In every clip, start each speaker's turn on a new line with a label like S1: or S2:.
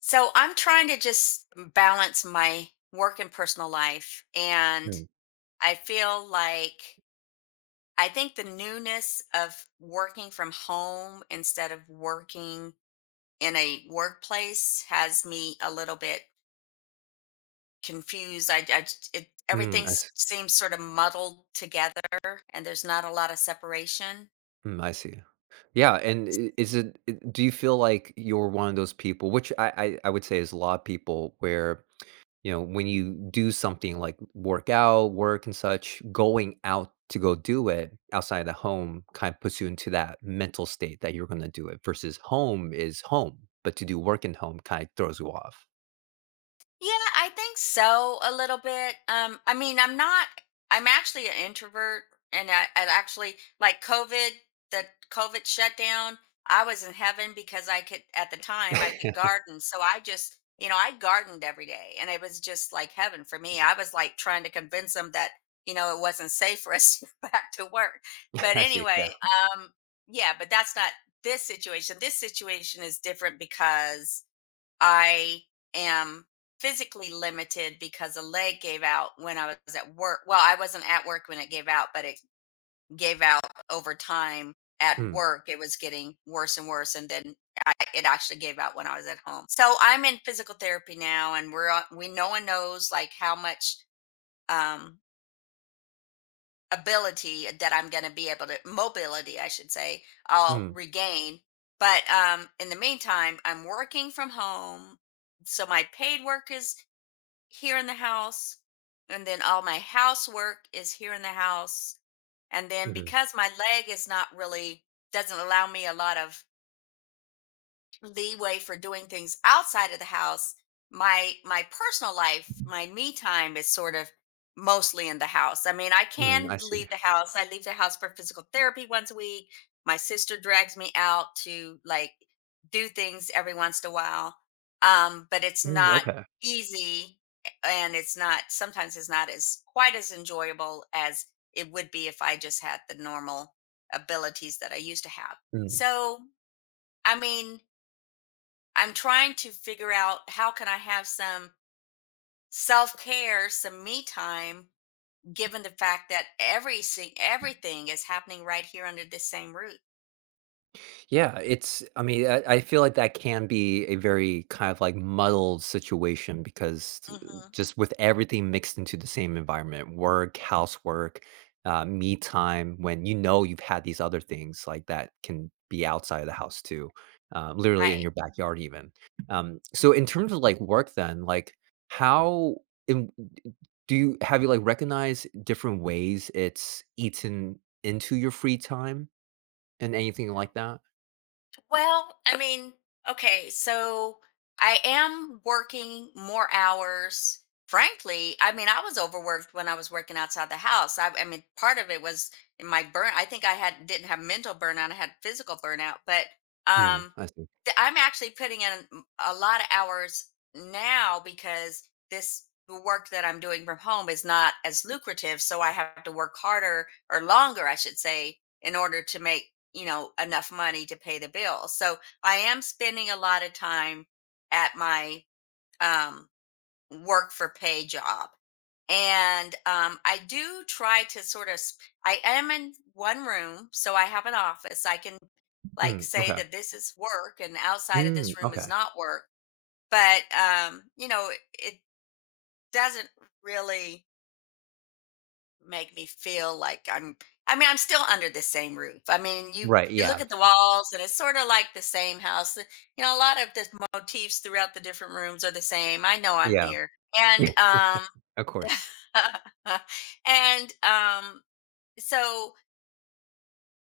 S1: So I'm trying to just balance my work and personal life. And
S2: Mm.
S1: I feel like I think the newness of working from home instead of working in a workplace has me a little bit confused.
S2: Mm,
S1: Everything
S2: I s
S1: seems sort of muddled together and there's not a lot of separation.
S2: mm, I see. Yeah, and I is it I do you feel like you're one of those people which I would say is a lot of people where, when you do something like work out, work and such, going out to go do it outside of the home kind of puts you into that mental state that you're gonna do it versus home is home, but to do work in home kind of throws you off.
S1: Yeah, I think so a little bit. I mean, I'm not. I'm actually an introvert, and I actually like COVID. The COVID shutdown. I was in heaven because I could at the time I could garden, so I just I gardened every day, and it was just like heaven for me. I was like trying to convince them that it wasn't safe for us to go back to work. But
S2: I see, yeah.
S1: anyway, um, yeah, but that's not this situation. This situation is different because I am physically limited because a leg gave out when I was at work. Well, I wasn't at work when it gave out, but it gave out over time at
S2: Mm,
S1: work. It was getting worse and worse, and then it actually gave out when I was at home. So I'm in physical therapy now, and we no one knows like how much um, ability that I'm going to be able to mobility, I should say, I'll
S2: mm,
S1: regain. But in the meantime, I'm working from home, so my paid work is here in the house, and then all my housework is here in the house, and then
S2: mhm,
S1: because my leg is not really, doesn't allow me a lot of leeway for doing things outside of the house, my personal life, my me time, is sort of mostly in the house. I mean, I
S2: mm,
S1: can
S2: I see.
S1: leave the house. I leave the house for physical therapy once a week. My sister drags me out to like do things every once in a while. But it's
S2: Mm,
S1: not
S2: okay.
S1: easy, and it's not sometimes it's not as quite as enjoyable as it would be if I just had the normal abilities that I used to have.
S2: Mm.
S1: So I mean, I'm trying to figure out how can I have some self-care, some me time, given the fact that everything is happening right here under the same roof.
S2: Yeah, it's I mean, I feel like that can be a very kind of like muddled situation because
S1: Mhm.
S2: just with everything mixed into the same environment, work, housework, me time, when you know you've had these other things like that can be outside of the house too, literally in
S1: Right.
S2: your backyard even. So in terms of like work then, like how in, do you have you like recognized different ways it's eaten into your free time and anything like that?
S1: Well, I mean, okay, so I am working more hours. Frankly, I mean, I was overworked when I was working outside the house. I mean, part of it was in my burn. I think I had didn't have mental burnout. I had physical burnout, but
S2: Mm,
S1: um,
S2: I see.
S1: I'm actually putting in a lot of hours now because this the work that I'm doing from home is not as lucrative. So I have to work harder or longer, I should say, in order to make enough money to pay the bills. So I am spending a lot of time at my um, work for pay job. And I do try to sort of I am in one room, so I have an office. I can like
S2: Mm,
S1: say
S2: okay.
S1: that this is work and outside of
S2: Mm,
S1: this room is
S2: okay.
S1: not work. But you know, it doesn't really make me feel like I'm, I mean, I'm still under the same roof. I mean,
S2: Right,
S1: you look
S2: yeah.
S1: at the walls and it's sort of like the same house. You know, a lot of the motifs throughout the different rooms are the same. I know I'm
S2: Yeah.
S1: here. And
S2: Of course.
S1: and so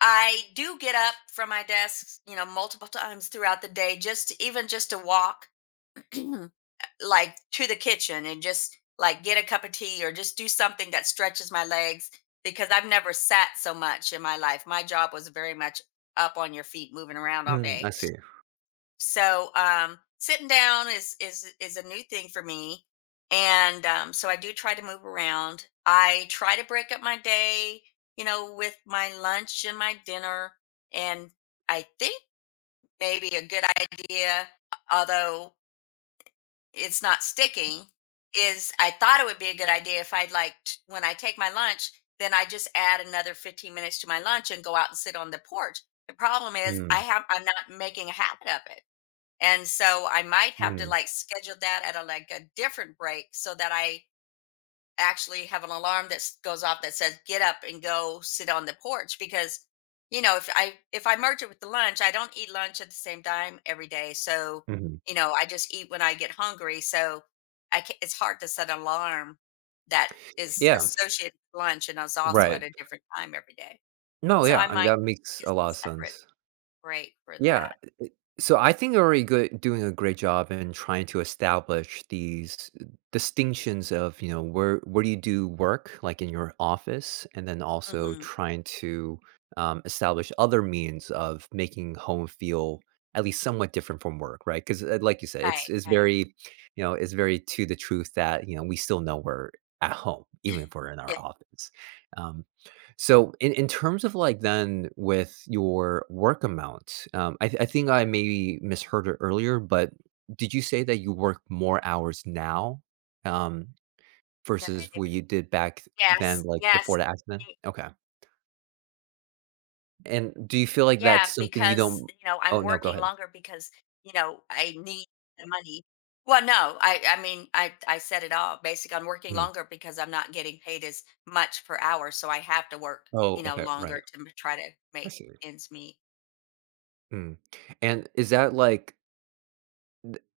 S1: I do get up from my desk, you know, multiple times throughout the day, just to, even just to walk like to the kitchen and just like get a cup of tea or just do something that stretches my legs, because I've never sat so much in my life. My job was very much up on your feet moving around all
S2: Mm,
S1: day.
S2: I see.
S1: So sitting down is a new thing for me. And so I do try to move around. I try to break up my day, you know, with my lunch and my dinner. And I think maybe a good idea, although it's not sticking, is I thought it would be a good idea if when I take my lunch, then I just add another 15 minutes to my lunch and go out and sit on the porch. The problem is
S2: Mm,
S1: I'm not making a habit of it. And so I might have to
S2: mm,
S1: like schedule that at a, like, a different break so that I actually have an alarm that goes off that says get up and go sit on the porch. Because you know, if I merge it with the lunch, I don't eat lunch at the same time every day. So
S2: mhm.
S1: you know, I just eat when I get hungry. So I can it's hard to set an alarm that is
S2: Yeah,
S1: associated with lunch and is also
S2: right.
S1: at a different time every day.
S2: No,
S1: So
S2: yeah,
S1: I
S2: I mean,
S1: might
S2: that makes
S1: get
S2: a lot of
S1: a separate
S2: sense.
S1: break for
S2: Yeah.
S1: that.
S2: So I think they're already good doing a great job in trying to establish these distinctions of, where do you do work, like in your office, and then also
S1: Hmm.
S2: trying to establish other means of making home feel at least somewhat different from work, right? Because like you said, it's
S1: right
S2: it's
S1: right
S2: very, it's very to the truth that we still know we're at home even if we're in
S1: Yeah,
S2: our office. Um, so in, terms of like then with your work amount, I think I maybe misheard it earlier, but did you say that you work more hours now um,
S1: the
S2: versus
S1: day
S2: what you
S1: before.
S2: did back then,
S1: yes
S2: like before
S1: yes
S2: the accident? Okay. And do you feel like
S1: Yeah,
S2: that's something you
S1: because,
S2: don't?
S1: you know,
S2: Oh
S1: I'm
S2: no, go
S1: working
S2: ahead.
S1: longer because, you know, I need the money. Well, no, I mean, I said it all. Basically, I'm working
S2: Mm.
S1: longer because I'm not getting paid as much per hour, so I have to work,
S2: Oh,
S1: you know,
S2: okay, right.
S1: longer to try to
S2: I
S1: make
S2: see.
S1: ends meet.
S2: Mm. And is that like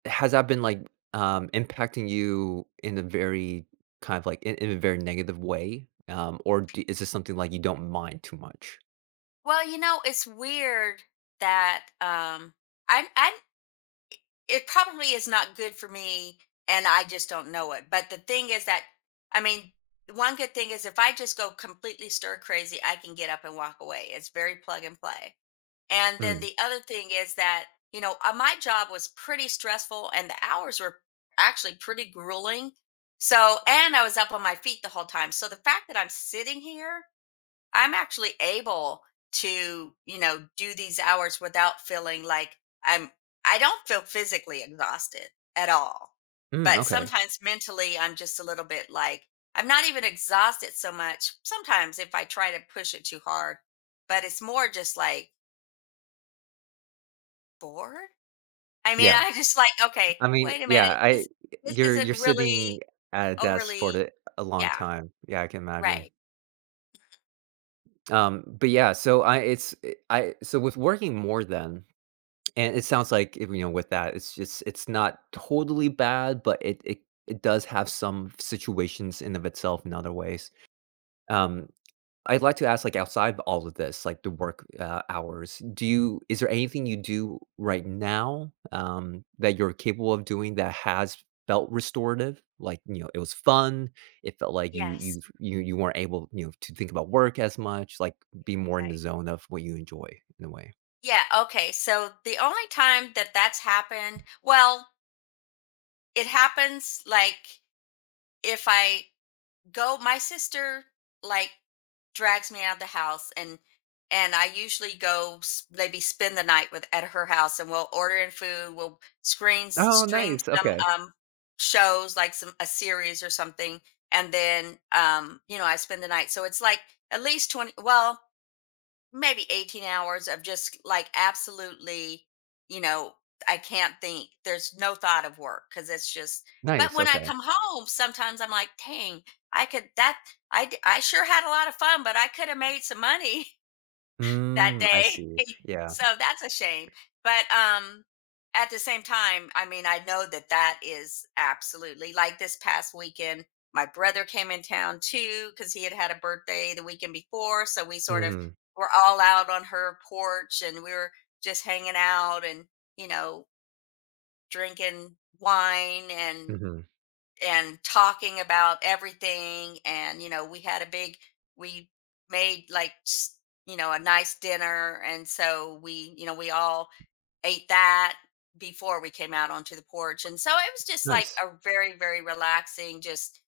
S2: Has that been, like, impacting you in a very kind of, like in a very negative way? Or d is this something, like, you don't mind too much?
S1: Well, you know, it's weird that I it probably is not good for me, and I just don't know it. But the thing is that, I mean, one good thing is if I just go completely stir crazy, I can get up and walk away. It's very plug and play. And then
S2: Mm.
S1: the other thing is that, you know, my job was pretty stressful, and the hours were actually pretty grueling. So, and I was up on my feet the whole time. So the fact that I'm sitting here, I'm actually able to, you know, do these hours without feeling like I'm I don't feel physically exhausted at all.
S2: Mm,
S1: But
S2: okay.
S1: sometimes mentally, I'm just a little bit like, I'm not even exhausted so much. Sometimes if I try to push it too hard, but it's more just like bored. I mean,
S2: Yeah.
S1: I just like, okay,
S2: I mean,
S1: wait a
S2: yeah,
S1: minute.
S2: I
S1: This isn't
S2: you're
S1: really
S2: sitting at a desk for
S1: overly,
S2: the a long
S1: yeah,
S2: time. Yeah, I can imagine.
S1: right.
S2: But yeah, so I it's eh, I so with working more then and it sounds like, with that, it's just it's not totally bad, but it does have some situations in of itself in other ways. Um I'd like to ask, like, outside of all of this, like the work, hours, do you is there anything you do right now, that you're capable of doing that has felt restorative? Like, it was fun, it felt like you
S1: Yes.
S2: you you you weren't able, to think about work as much, like, be more in the
S1: Right.
S2: zone of what you enjoy in a way.
S1: Yeah, okay. So the only time that that's happened, well, it happens like if I go, my sister like drags me out of the house, and I usually maybe spend the night with at her house, and we'll order in food, we'll screen
S2: Oh,
S1: stream
S2: nice,
S1: some
S2: okay.
S1: shows, like some a series or something. And then you know, I spend the night. So it's like at least 20, well, maybe 18 hours of just like absolutely, you know, I can't think. There's no thought of work because it's just, but
S2: Nice,
S1: when I
S2: okay.
S1: come home, sometimes I'm like, dang, I could, that, I, d- I sure had a lot of fun, but I could have made some money that
S2: Mm, I
S1: day.
S2: see, yeah.
S1: So that's a shame. But at the same time, I mean, I know that that is absolutely, like, this past weekend, my brother came in town too because he had had a birthday the weekend before. So we sort of
S2: Mhm,
S1: were all out on her porch, and we were just hanging out and, you know, drinking wine
S2: mhm,
S1: and talking about everything. And you know, we had a big, we made like you know, a nice dinner, and so we, you know, we all ate that before we came out onto the porch. And so it was just like
S2: nice.
S1: a very, very relaxing, just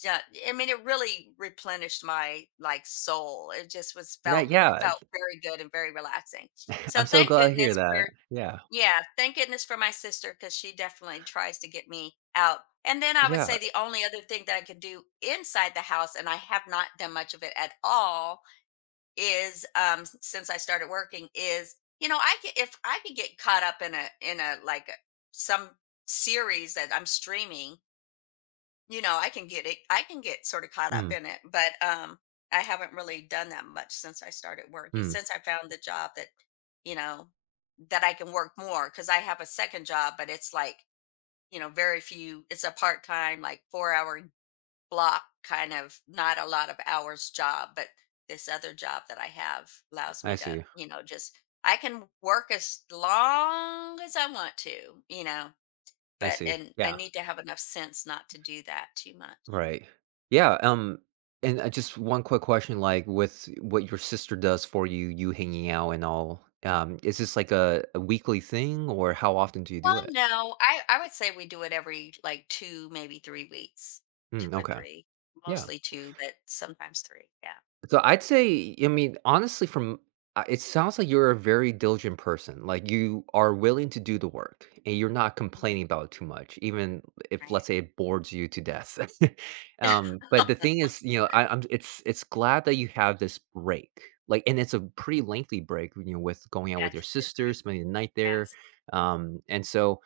S1: ju- I mean, it really replenished my like soul. It just was
S2: Yeah,
S1: felt, it
S2: yeah,
S1: felt very good and very relaxing. So
S2: I'm so
S1: thank
S2: glad to hear
S1: goodness for,
S2: that. Yeah,
S1: yeah, thank goodness for my sister, because she definitely tries to get me out. And then I would
S2: yeah.
S1: say the only other thing that I could do inside the house, and I have not done much of it at all, is since I started working, is you know, I could, if I could get caught up in a like a, some series that I'm streaming, you know, I can get it. I can get sort of caught up
S2: Mm,
S1: in it, but I haven't really done that much since I started working.
S2: mm.
S1: Since I found the job that, you know, that I can work more because I have a second job, but it's like, you know, very few. It's a part time, like, 4 hour block kind of, not a lot of hours job. But this other job that I have allows
S2: I
S1: me to,
S2: see.
S1: you know, just I can work as long as I want to, you know.
S2: I
S1: But
S2: see.
S1: and I
S2: Yeah.
S1: need to have enough sense not to do that too much.
S2: Right. Yeah. And just one quick question, like with what your sister does for you, you hanging out and all. Is this like a weekly thing, or how often do you do
S1: Well,
S2: it?
S1: no, I would say we do it every, like, 2, maybe 3 weeks. 2
S2: Mm,
S1: or
S2: okay.
S1: 3,
S2: Yeah.
S1: mostly 2, but sometimes 3, yeah.
S2: So I'd say, I mean, honestly, from it sounds like you're a very diligent person. Like you are willing to do the work and you're not
S1: Mhm,
S2: complaining about it too much, even if
S1: right?
S2: let's say it bores you to death. um, but the thing is, I, I'm it's glad that you have this break. Like, and it's a pretty lengthy break, with going out
S1: Yeah,
S2: with your
S1: it's a good
S2: sister,
S1: break,
S2: spending the night there.
S1: yes.
S2: Um, and so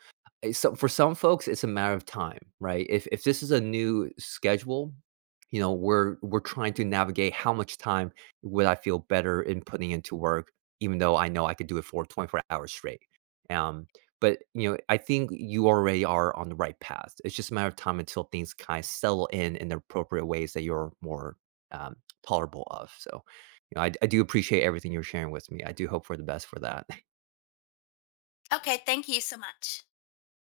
S2: uh, so for some folks, it's a matter of time, right? If this is a new schedule, we're trying to navigate how much time would I feel better in putting into work, even though I know I could do it for 24 hours straight. Um, but I think you already are on the right path. It's just a matter of time until things kind of settle in the appropriate ways that you're more um, tolerable of. So, I do appreciate everything you're sharing with me. I do hope for the best for that.
S1: Okay, thank you so much.